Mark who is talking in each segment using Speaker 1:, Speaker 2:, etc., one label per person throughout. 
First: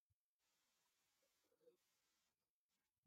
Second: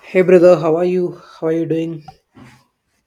Speaker 1: Hey brother, how are you? How are you doing?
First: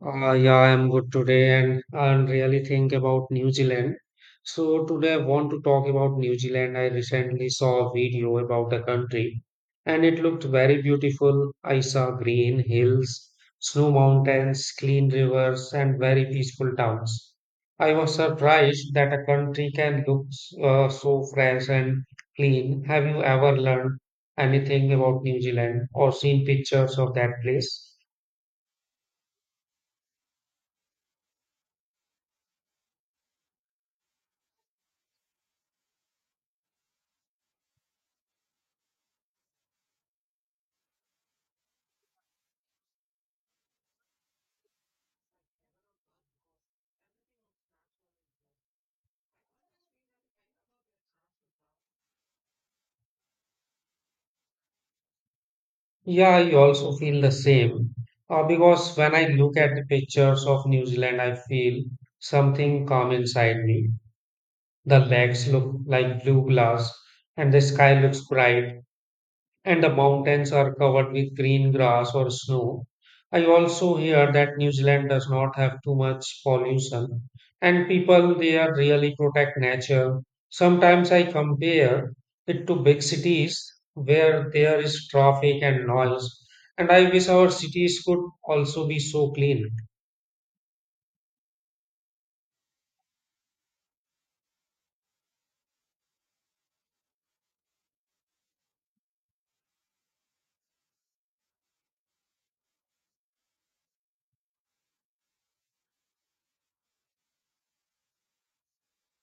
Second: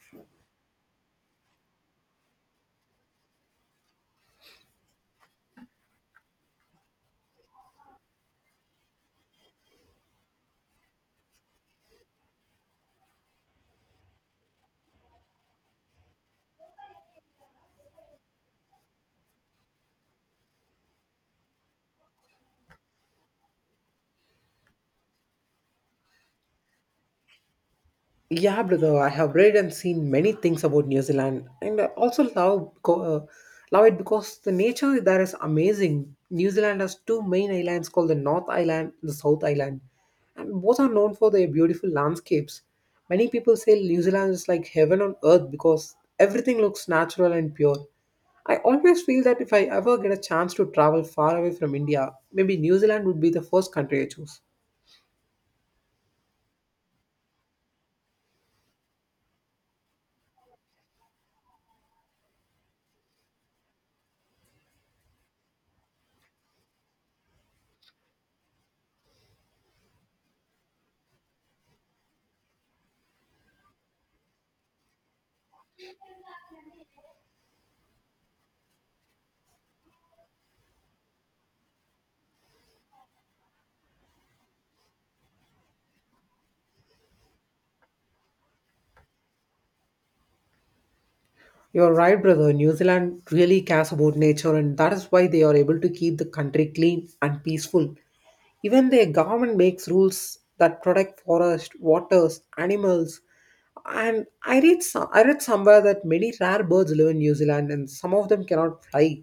Speaker 2: Yeah, I'm good today and I'm really think about New Zealand. So today I want to talk about New Zealand. I recently saw a video about the country and it looked very beautiful. I saw green hills, snow mountains, clean rivers and very peaceful towns. I was surprised that a country can look so fresh and clean. Have you ever learned anything about New Zealand or seen pictures of that place?
Speaker 1: Yeah, brother, I have read and seen many things about New Zealand, and I also love love it because the nature there is amazing. New Zealand has two main islands called the North Island and the South Island, and both are known for their beautiful landscapes. Many people say New Zealand is like heaven on earth because everything looks natural and pure. I always feel that if I ever get a chance to travel far away from India, maybe New Zealand would be the first country I choose.
Speaker 2: Yeah, I also feel the same. Because when I look at the pictures of New Zealand, I feel something calm inside me. The lakes look like blue glass, and the sky looks bright and the mountains are covered with green grass or snow. I also hear that New Zealand does not have too much pollution, and people there really protect nature. Sometimes I compare it to big cities where there is traffic and noise, and I wish our cities could also be so clean.
Speaker 1: You're right, brother. New Zealand really cares about nature, and that is why they are able to keep the country clean and peaceful. Even their government makes rules that protect forest, waters, animals. And I read somewhere that many rare birds live in New Zealand, and some of them cannot fly.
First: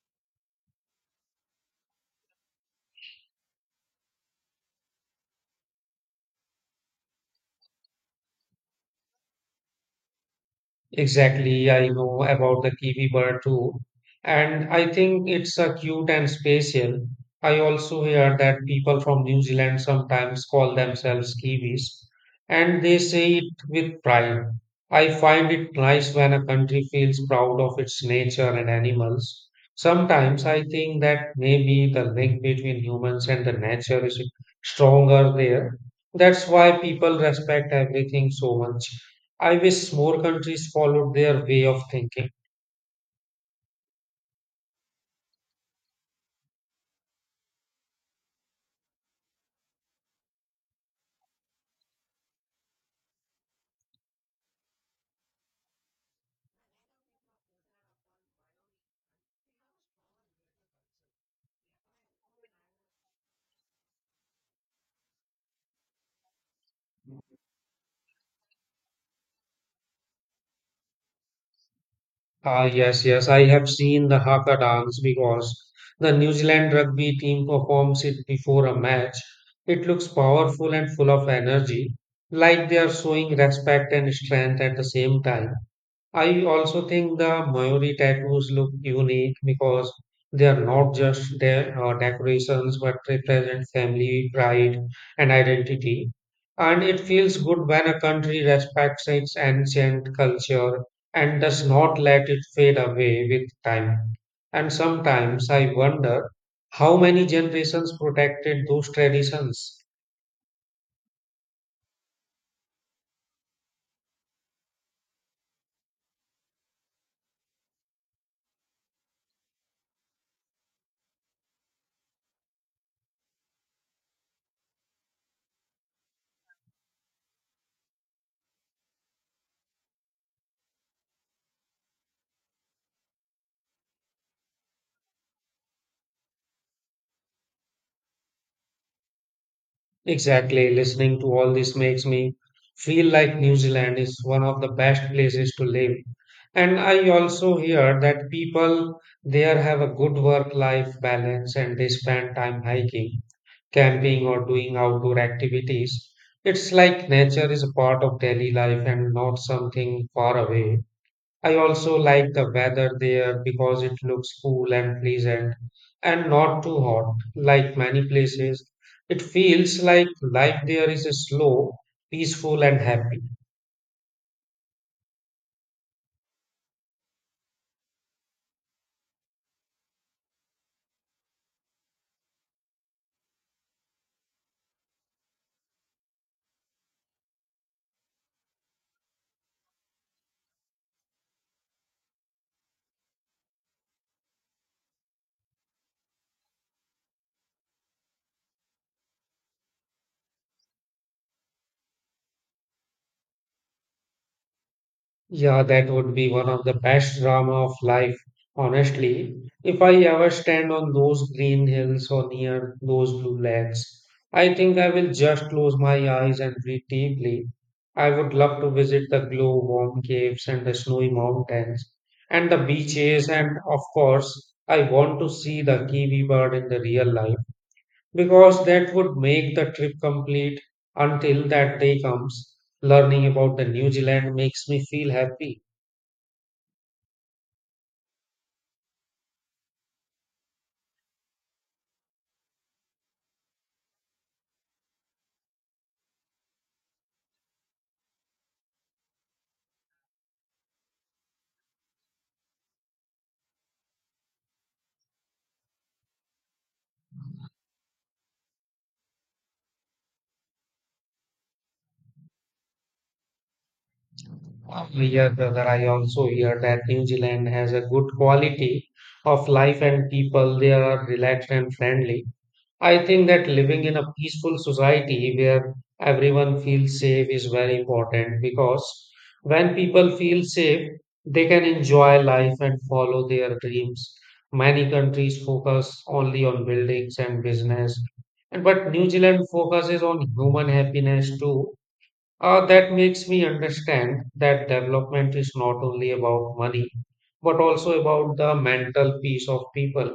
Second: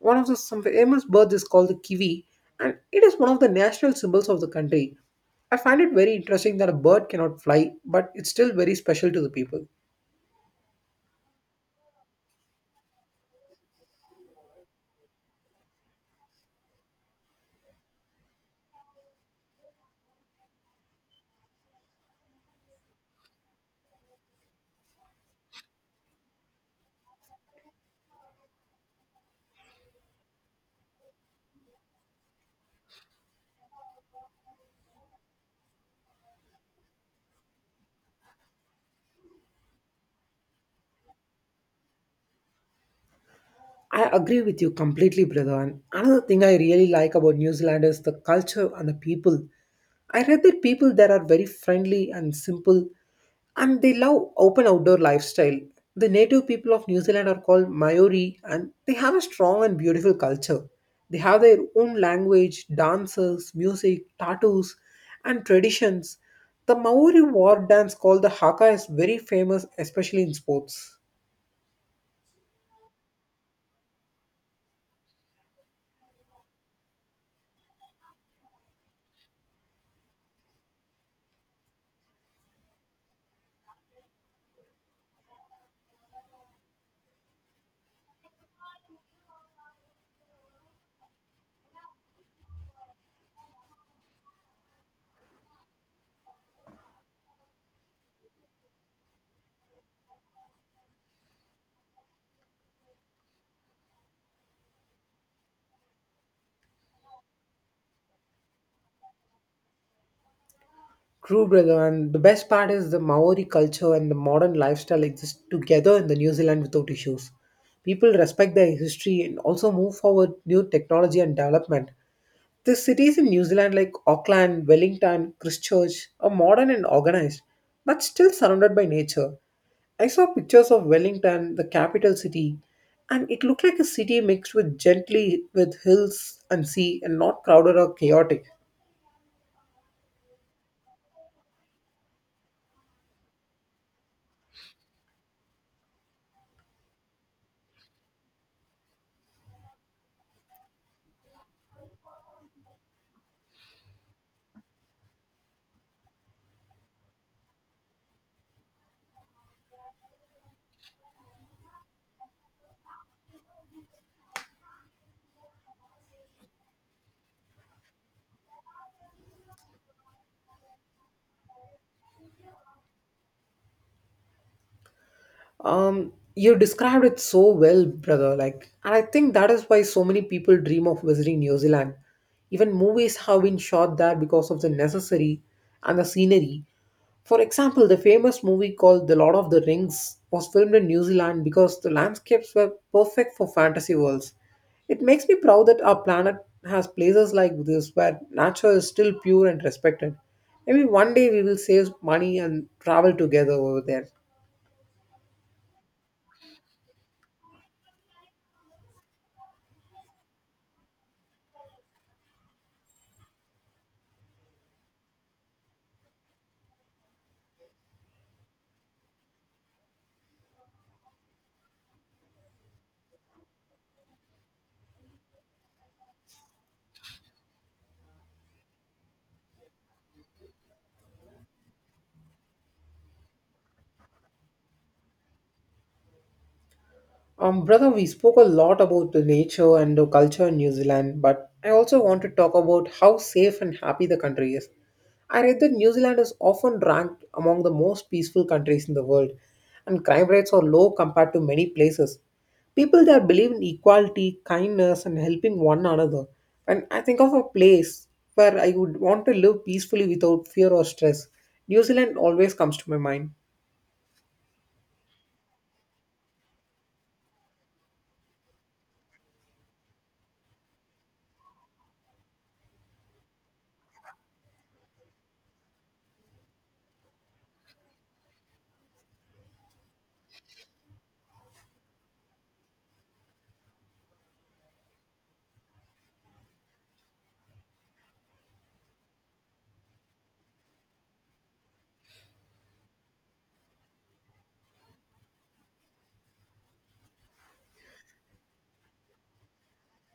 Speaker 1: One of the some famous birds is called the kiwi, and it is one of the national symbols of the country. I find it very interesting that a bird cannot fly, but it's still very special to the people.
Speaker 2: Exactly, I know about the kiwi bird too, and I think it's a cute and spatial. I also hear that people from New Zealand sometimes call themselves kiwis, and they say it with pride. I find it nice when a country feels proud of its nature and animals. Sometimes I think that maybe the link between humans and the nature is stronger there. That's why people respect everything so much. I wish more countries followed their way of thinking.
Speaker 1: I agree with you completely, brother. And another thing I really like about New Zealand is the culture and the people. I read that people there are very friendly and simple, and they love open outdoor lifestyle. The native people of New Zealand are called Maori, and they have a strong and beautiful culture. They have their own language, dances, music, tattoos, and traditions. The Maori war dance called the Haka is very famous, especially in sports.
Speaker 2: Ah, yes, yes, I have seen the Haka dance because the New Zealand rugby team performs it before a match. It looks powerful and full of energy, like they are showing respect and strength at the same time. I also think the Mayuri tattoos look unique because they are not just their decorations but represent family, pride, and identity. And it feels good when a country respects its ancient culture and does not let it fade away with time. And sometimes I wonder how many generations protected those traditions.
Speaker 1: True, brother. And the best part is the Maori culture and the modern lifestyle exist together in the New Zealand without issues. People respect their history and also move forward new technology and development. The cities in New Zealand like Auckland, Wellington, Christchurch are modern and organized, but still surrounded by nature. I saw pictures of Wellington, the capital city, and it looked like a city mixed with gently with hills and sea and not crowded or chaotic.
Speaker 2: Exactly. Listening to all this makes me feel like New Zealand is one of the best places to live. And I also hear that people there have a good work-life balance and they spend time hiking, camping, or doing outdoor activities. It's like nature is a part of daily life and not something far away. I also like the weather there because it looks cool and pleasant and not too hot like many places. It feels like life there is slow, peaceful, and happy.
Speaker 1: You described it so well, brother. Like, and I think that is why so many people dream of visiting New Zealand. Even movies have been shot there because of the necessary and the scenery. For example, the famous movie called The Lord of the Rings was filmed in New Zealand because the landscapes were perfect for fantasy worlds. It makes me proud that our planet has places like this where nature is still pure and respected. Maybe one day we will save money and travel together over there.
Speaker 2: Yeah, that would be one of the best drama of life, honestly. If I ever stand on those green hills or near those blue lakes, I think I will just close my eyes and breathe deeply. I would love to visit the glow warm caves and the snowy mountains and the beaches, and of course, I want to see the kiwi bird in the real life because that would make the trip complete. Until that day comes, learning about the New Zealand makes me feel happy.
Speaker 1: Brother, we spoke a lot about the nature and the culture in New Zealand, but I also want to talk about how safe and happy the country is. I read that New Zealand is often ranked among the most peaceful countries in the world, and crime rates are low compared to many places. People there believe in equality, kindness, and helping one another. And I think of a place where I would want to live peacefully without fear or stress. New Zealand always comes to my mind.
Speaker 2: Yeah, Brother, I also hear that New Zealand has a good quality of life and people there are relaxed and friendly. I think that living in a peaceful society where everyone feels safe is very important because when people feel safe, they can enjoy life and follow their dreams. Many countries focus only on buildings and business, and but New Zealand focuses on human happiness too. That makes me understand that development is not only about money, but also about the mental peace of people.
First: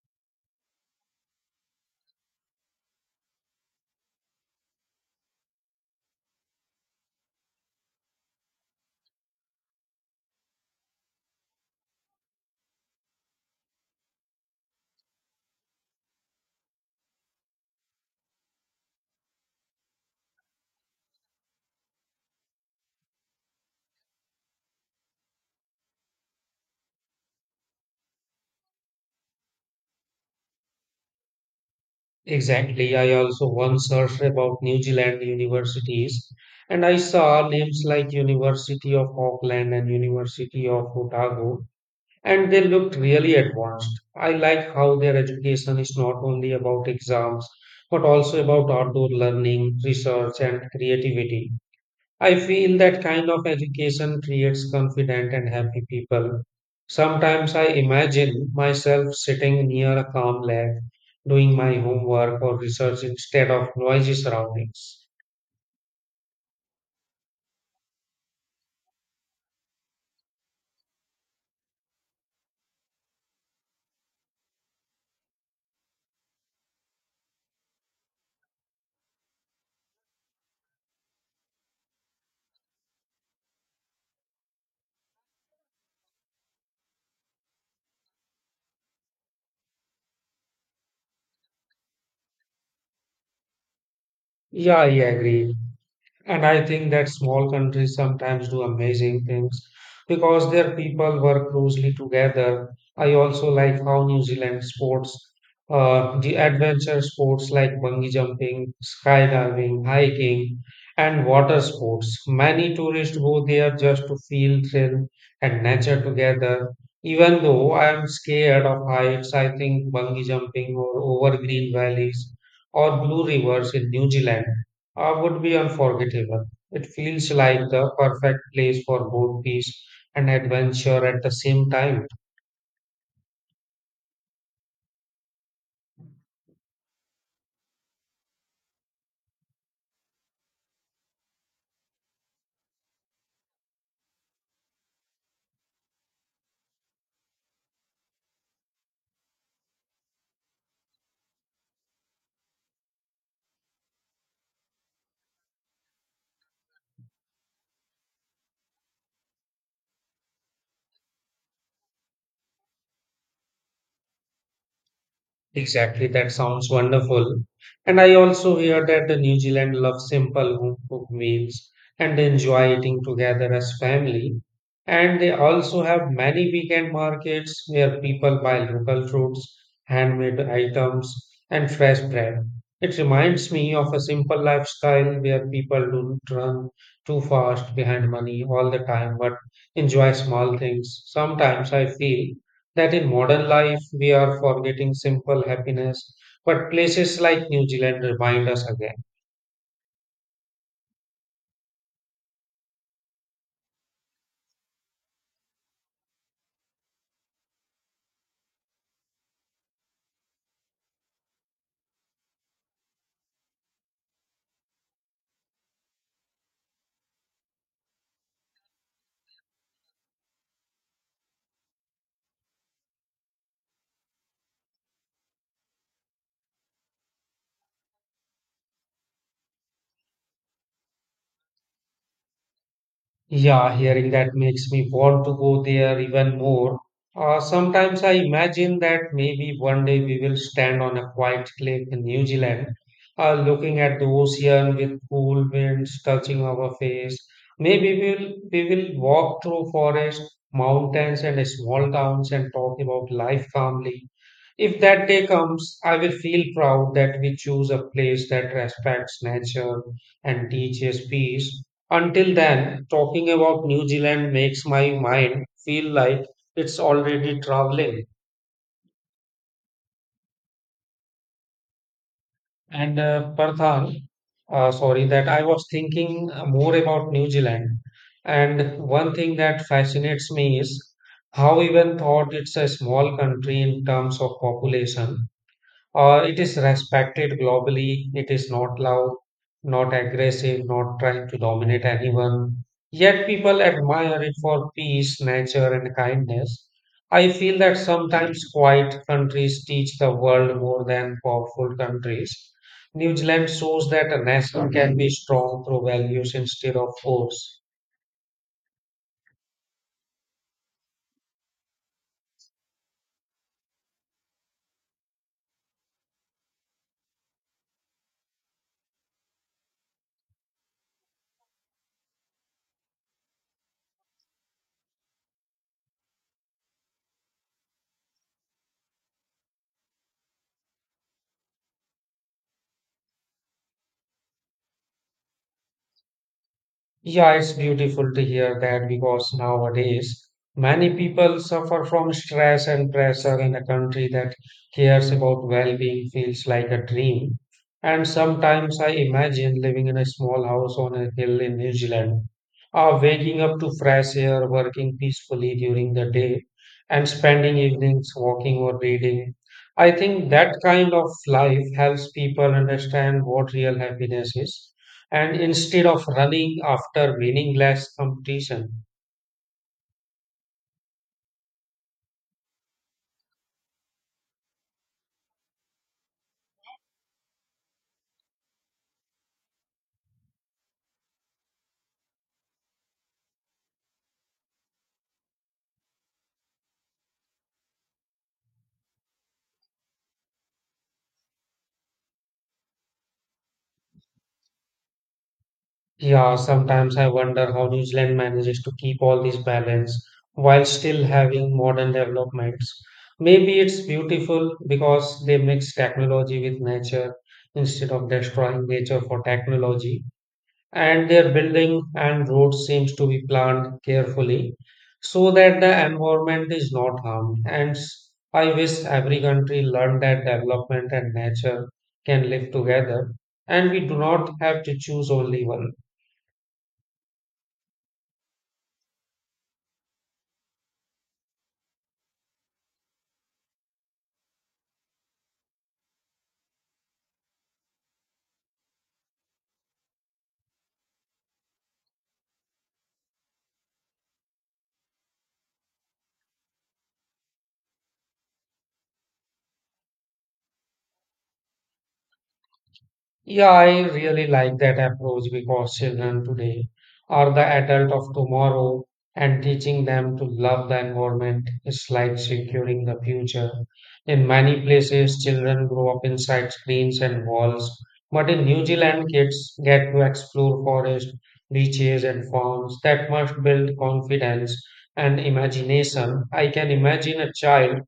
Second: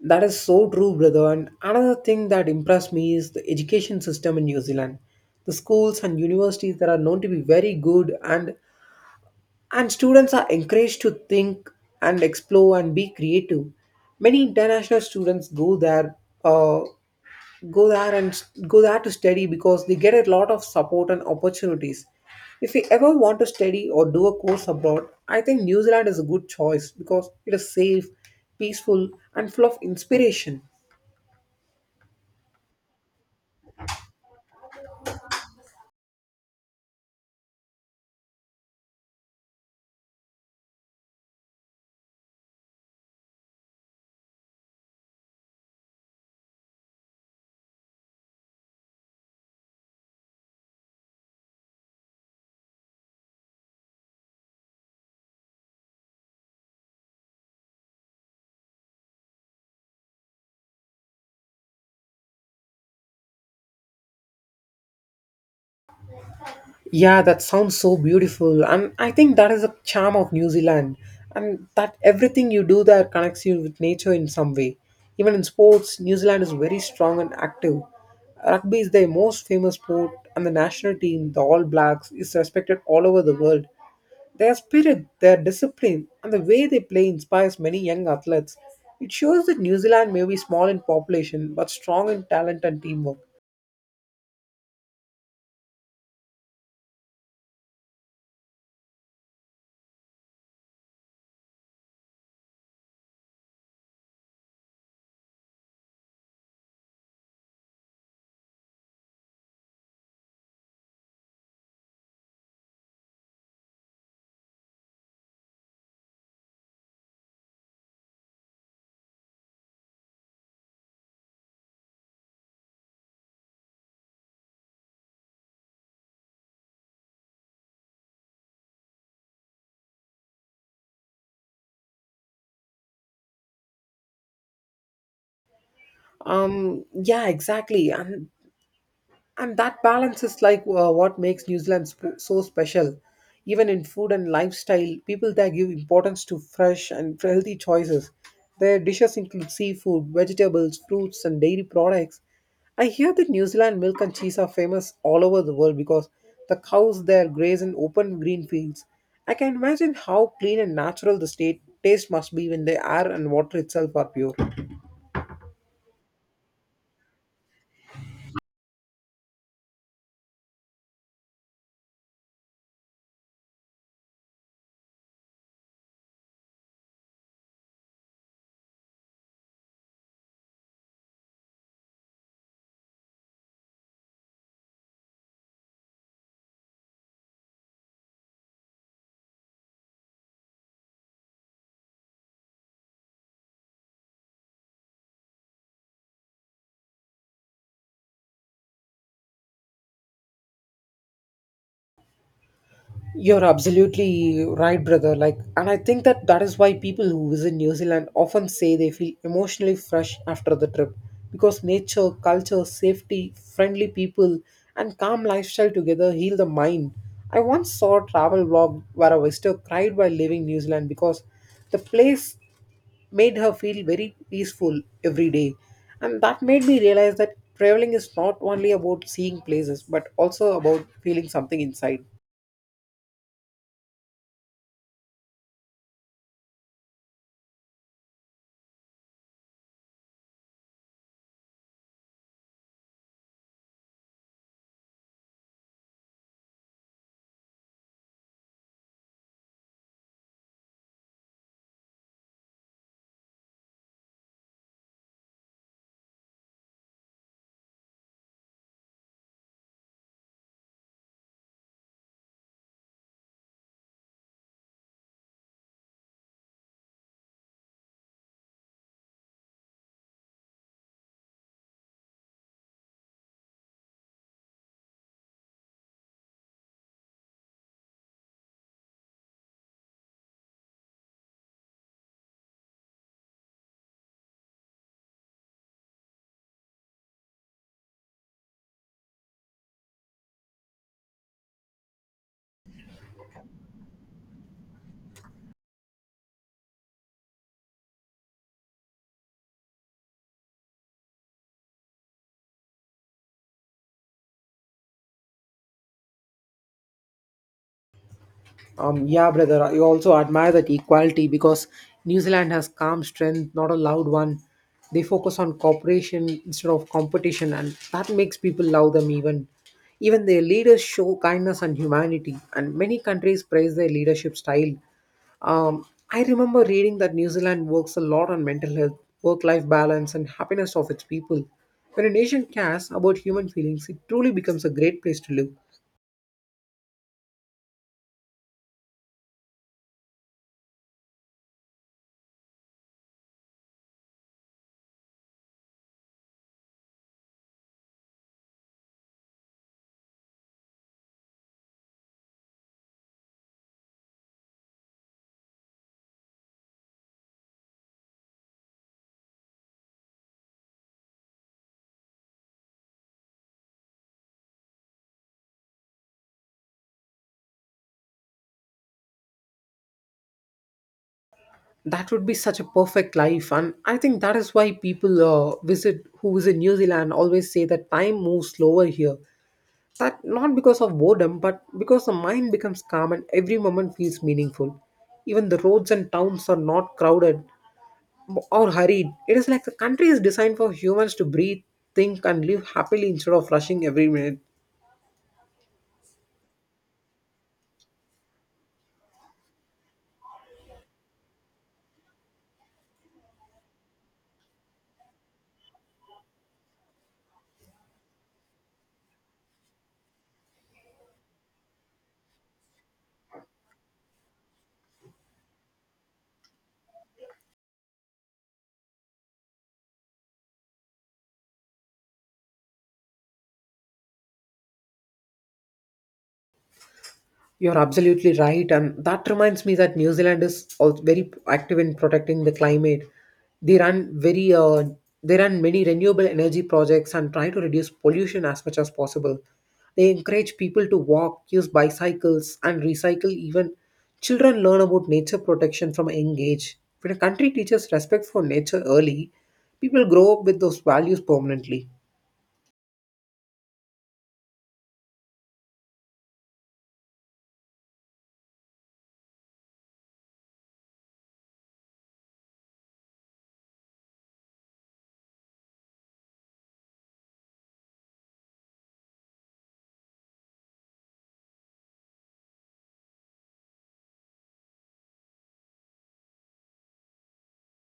Speaker 1: That is so true, brother. And another thing that impressed me is the education system in New Zealand. The schools and universities that are known to be very good, and students are encouraged to think and explore and be creative. Many international students go there, uh, go there and go there to study because they get a lot of support and opportunities. If you ever want to study or do a course abroad, I think New Zealand is a good choice because it is safe, peaceful, and full of inspiration.
Speaker 2: Exactly. I also once searched about New Zealand universities, and I saw names like University of Auckland and University of Otago, and they looked really advanced. I like how their education is not only about exams, but also about outdoor learning, research, and creativity. I feel that kind of education creates confident and happy people. Sometimes I imagine myself sitting near a calm lake, doing my homework or research instead of noisy surroundings.
Speaker 1: Yeah, that sounds so beautiful. And I think that is a charm of New Zealand. And that everything you do there connects you with nature in some way. Even in sports, New Zealand is very strong and active. Rugby is their most famous sport, and the national team, the All Blacks, is respected all over the world. Their spirit, their discipline, and the way they play inspires many young athletes. It shows that New Zealand may be small in population but strong in talent and teamwork.
Speaker 2: Yeah, I agree. And I think that small countries sometimes do amazing things because their people work closely together. I also like how New Zealand sports, the adventure sports like bungee jumping, skydiving, hiking, and water sports. Many tourists go there just to feel thrill and nature together. Even though I am scared of heights, I think bungee jumping or over green valleys or blue rivers in New Zealand would be unforgettable. It feels like the perfect place for both peace and adventure at the same time.
Speaker 1: Yeah, exactly. And that balance is like what makes New Zealand so special. Even in food and lifestyle, people there give importance to fresh and healthy choices. Their dishes include seafood, vegetables, fruits, and dairy products. I hear that New Zealand milk and cheese are famous all over the world because the cows there graze in open green fields. I can imagine how clean and natural the state taste must be when the air and water itself are pure.
Speaker 2: Exactly, that sounds wonderful. And I also hear that the New Zealand love simple home cooked meals and they enjoy eating together as family. And they also have many weekend markets where people buy local fruits, handmade items, and fresh bread. It reminds me of a simple lifestyle where people don't run too fast behind money all the time but enjoy small things. Sometimes I feel that in modern life we are forgetting simple happiness, but places like New Zealand remind us again.
Speaker 1: You're absolutely right, brother. Like, and I think that is why people who visit New Zealand often say they feel emotionally fresh after the trip because nature, culture, safety, friendly people, and calm lifestyle together heal the mind. I once saw a travel vlog where a visitor cried while leaving New Zealand because the place made her feel very peaceful every day. And that made me realize that traveling is not only about seeing places but also about feeling something inside.
Speaker 2: Yeah, hearing that makes me want to go there even more. Sometimes I imagine that maybe one day we will stand on a quiet cliff in New Zealand, looking at the ocean with cool winds touching our face. Maybe we will walk through forests, mountains, and small towns and talk about life calmly. If that day comes, I will feel proud that we choose a place that respects nature and teaches peace. Until then, talking about New Zealand makes my mind feel like it's already traveling. And Parthan, sorry, that I was thinking more about New Zealand. And one thing that fascinates me is how, even thought it's a small country in terms of population, it is respected globally. It is not loud, not aggressive, not trying to dominate anyone. Yet people admire it for peace, nature, and kindness. I feel that sometimes quiet countries teach the world more than powerful countries. New Zealand shows that a nation can be strong through values instead of force.
Speaker 1: Yeah, brother, I also admire that equality because New Zealand has calm strength, not a loud one. They focus on cooperation instead of competition, and that makes people love them even. Even their leaders show kindness and humanity, and many countries praise their leadership style. Um, I remember reading that New Zealand works a lot on mental health, work life balance, and happiness of its people. When a nation cares about human feelings, it truly becomes a great place to live.
Speaker 2: Yeah, it's beautiful to hear that because nowadays many people suffer from stress and pressure in a country that cares about well-being feels like a dream. And sometimes I imagine living in a small house on a hill in New Zealand, waking up to fresh air, working peacefully during the day, and spending evenings walking or reading. I think that kind of life helps people understand what real happiness is and instead of running after meaningless competition,
Speaker 1: That would be such a perfect life, and I think that is why people visit who visit New Zealand always say that time moves slower here. That not because of boredom, but because the mind becomes calm and every moment feels meaningful. Even the roads and towns are not crowded or hurried. It is like the country is designed for humans to breathe, think, and live happily instead of rushing every minute.
Speaker 2: yeah, sometimes I wonder how New Zealand manages to keep all this balance while still having modern developments. Maybe it's beautiful because they mix technology with nature instead of destroying nature for technology. And their building and roads seems to be planned carefully so that the environment is not harmed I wish every country learned that development and nature can live together and we do not have to choose only one.
Speaker 1: You're absolutely right, and that reminds me that New Zealand is also very active in protecting the climate. They run very uh, they run many renewable energy projects and try to reduce pollution as much as possible. They encourage people to walk, use bicycles, and recycle. Even children learn about nature protection from a young age. When a country teaches respect for nature early, people grow up with those values permanently.
Speaker 2: Yeah, I really like that approach because children today are the adult of tomorrow and teaching them to love the environment is like securing the future. In many places, children grow up inside screens and walls, but in New Zealand, kids get to explore forests, beaches, and farms that must build confidence and imagination. I can imagine a child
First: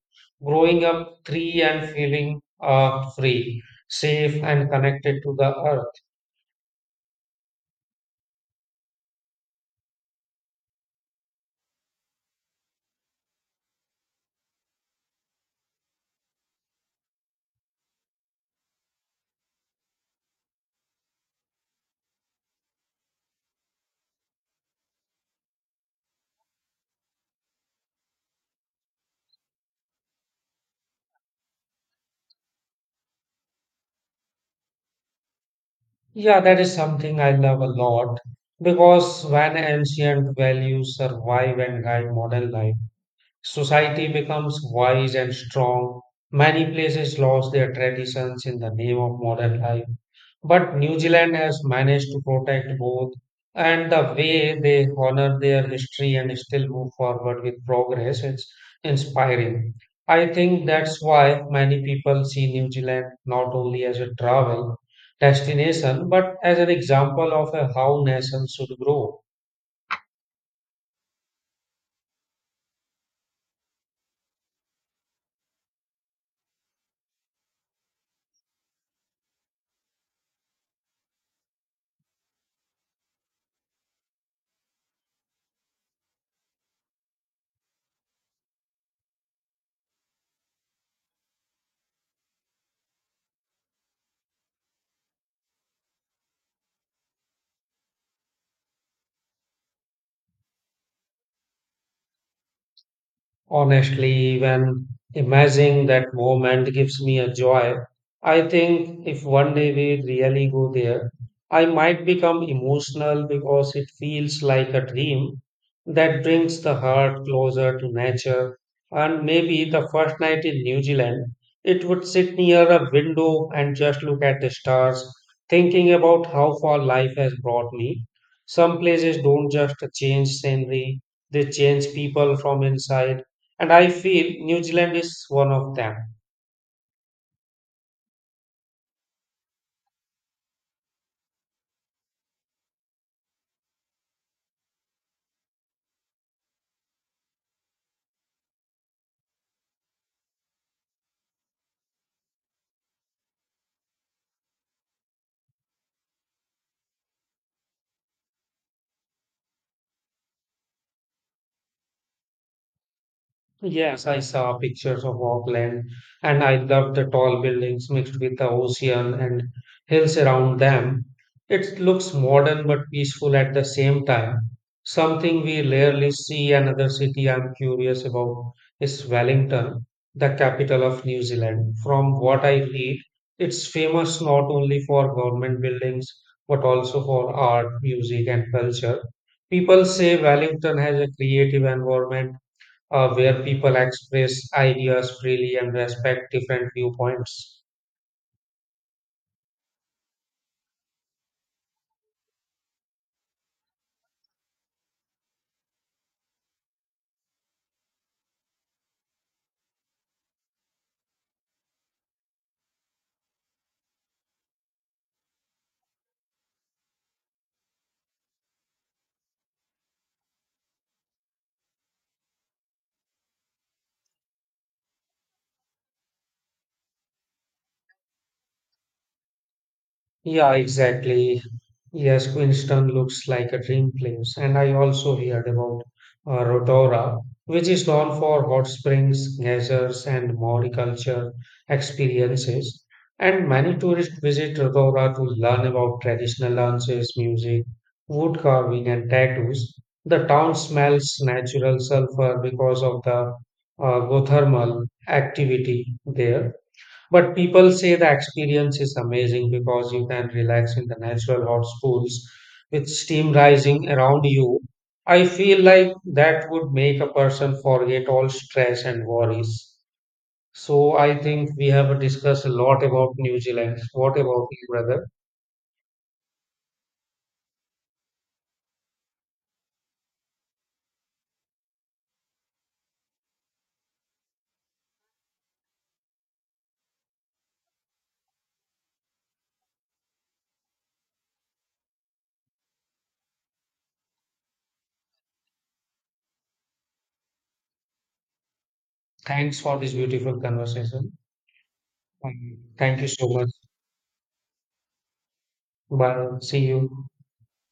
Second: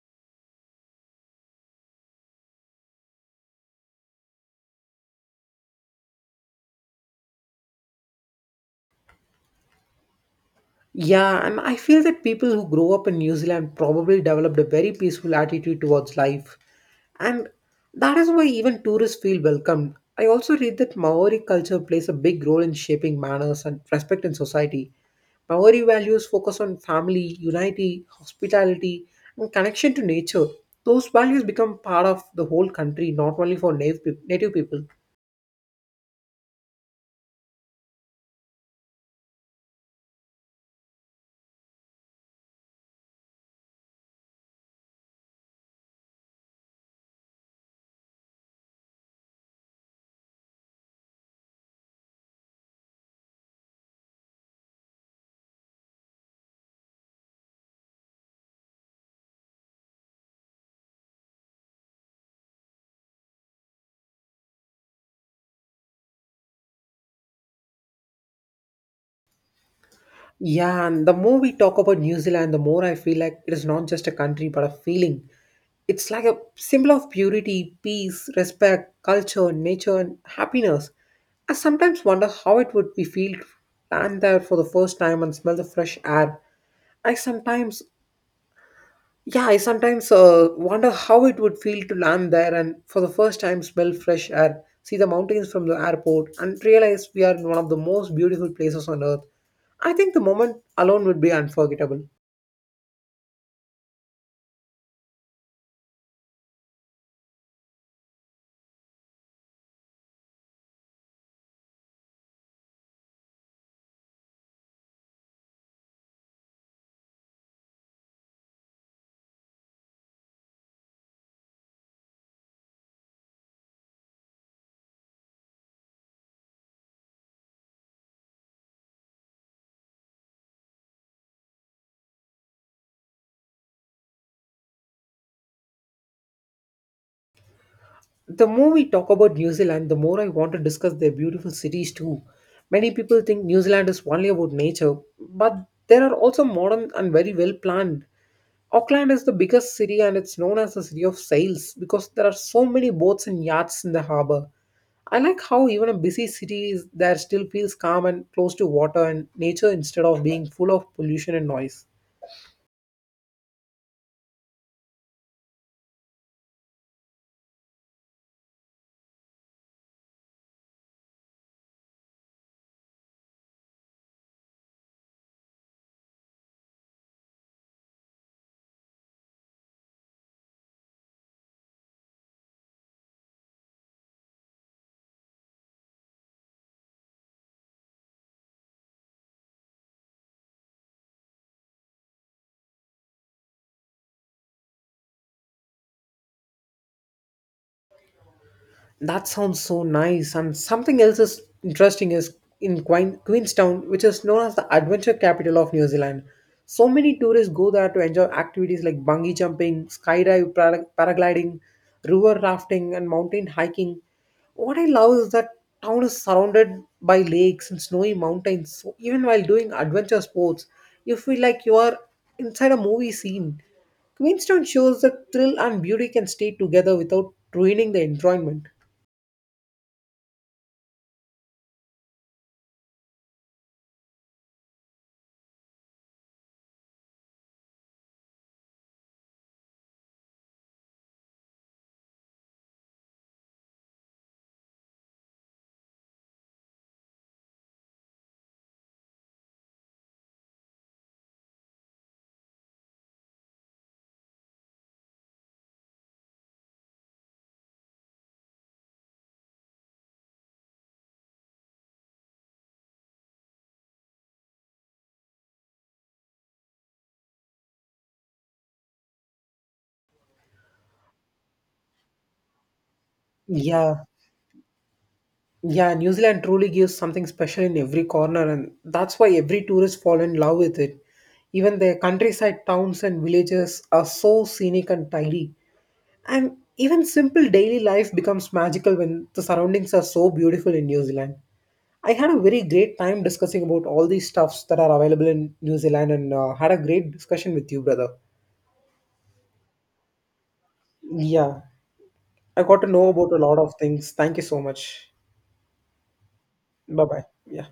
Speaker 2: growing up free and feeling free, safe and connected to the earth.
Speaker 1: Yeah, and I feel that people who grow up in New Zealand probably developed a very peaceful attitude towards life. And that is why even tourists feel welcomed. I also read that Maori culture plays a big role in shaping manners and respect in society. Maori values focus on family, unity, hospitality, and connection to nature. Those values become part of the whole country, not only for native people.
Speaker 2: Yeah, that is something I love a lot because when ancient values survive and guide modern life, society becomes wise and strong. Many places lost their traditions in the name of modern life. But New Zealand has managed to protect both and the way they honor their history and still move forward with progress is inspiring. I think that's why many people see New Zealand not only as a travel destination but as an example of a how nations should grow.
Speaker 1: Yeah, and the more we talk about New Zealand, the more I feel like it is not just a country but a feeling. It's like a symbol of purity, peace, respect, culture, nature, and happiness. I sometimes wonder how it would be feel to land there for the first time and smell the fresh air. I sometimes, yeah, I sometimes wonder how it would feel to land there and for the first time smell fresh air, see the mountains from the airport, and realize we are in one of the most beautiful places on earth. I think the moment alone would be unforgettable.
Speaker 2: Honestly, even imagining that moment gives me a joy. I think if one day we really go there, I might become emotional because it feels like a dream that brings the heart closer to nature. And maybe the first night in New Zealand, it would sit near a window and just look at the stars, thinking about how far life has brought me. Some places don't just change scenery, they change people from inside. And I feel New Zealand is one of them.
Speaker 1: The more we talk about New Zealand, the more I want to discuss their beautiful cities too. Many people think New Zealand is only about nature, but there are also modern and very well planned. Auckland is the biggest city and it's known as the city of sails because there are so many boats and yachts in the harbor. I like how even a busy city is there still feels calm and close to water and nature instead of being full of pollution and noise.
Speaker 2: Yes, I saw pictures of Auckland and I loved the tall buildings mixed with the ocean and hills around them. It looks modern but peaceful at the same time. Something we rarely see another city I'm curious about is Wellington, the capital of New Zealand. From what I read, it's famous not only for government buildings but also for art, music, and culture. People say Wellington has a creative environment where people express ideas freely and respect different viewpoints.
Speaker 1: That sounds so nice. And something else is interesting is in Queenstown, which is known as the adventure capital of New Zealand. So many tourists go there to enjoy activities like bungee jumping, skydive, paragliding, river rafting, and mountain hiking. What I love is that town is surrounded by lakes and snowy mountains. So even while doing adventure sports, you feel like you are inside a movie scene. Queenstown shows that thrill and beauty can stay together without ruining the enjoyment.
Speaker 2: Yeah, exactly. Yes, Queenstown looks like a dream place, and I also heard about Rotorua, which is known for hot springs, geysers, and Maori culture experiences. And many tourists visit Rotorua to learn about traditional dances, music, wood carving, and tattoos. The town smells natural sulfur because of the geothermal activity there but people say the experience is amazing because you can relax in the natural hot pools with steam rising around you. I feel like that would make a person forget all stress and worries. So I think we have discussed a lot about New Zealand.
Speaker 1: Yeah,
Speaker 2: What about you, brother?
Speaker 1: yeah, New Zealand truly gives something special in every corner, and that's why every tourist fall in love with it. Even their countryside towns and villages are so scenic and tidy, and even simple daily life becomes magical when the surroundings are so beautiful in New Zealand. I had a very great time discussing about all these stuffs that are available in New Zealand, and had a great discussion with you, brother.
Speaker 2: Thanks for this beautiful conversation.
Speaker 1: Yeah, I got to
Speaker 2: Thank
Speaker 1: know
Speaker 2: you so
Speaker 1: about a
Speaker 2: much.
Speaker 1: lot of things. Thank you so much.
Speaker 2: Bye. See
Speaker 1: Bye
Speaker 2: you.
Speaker 1: bye. Yeah.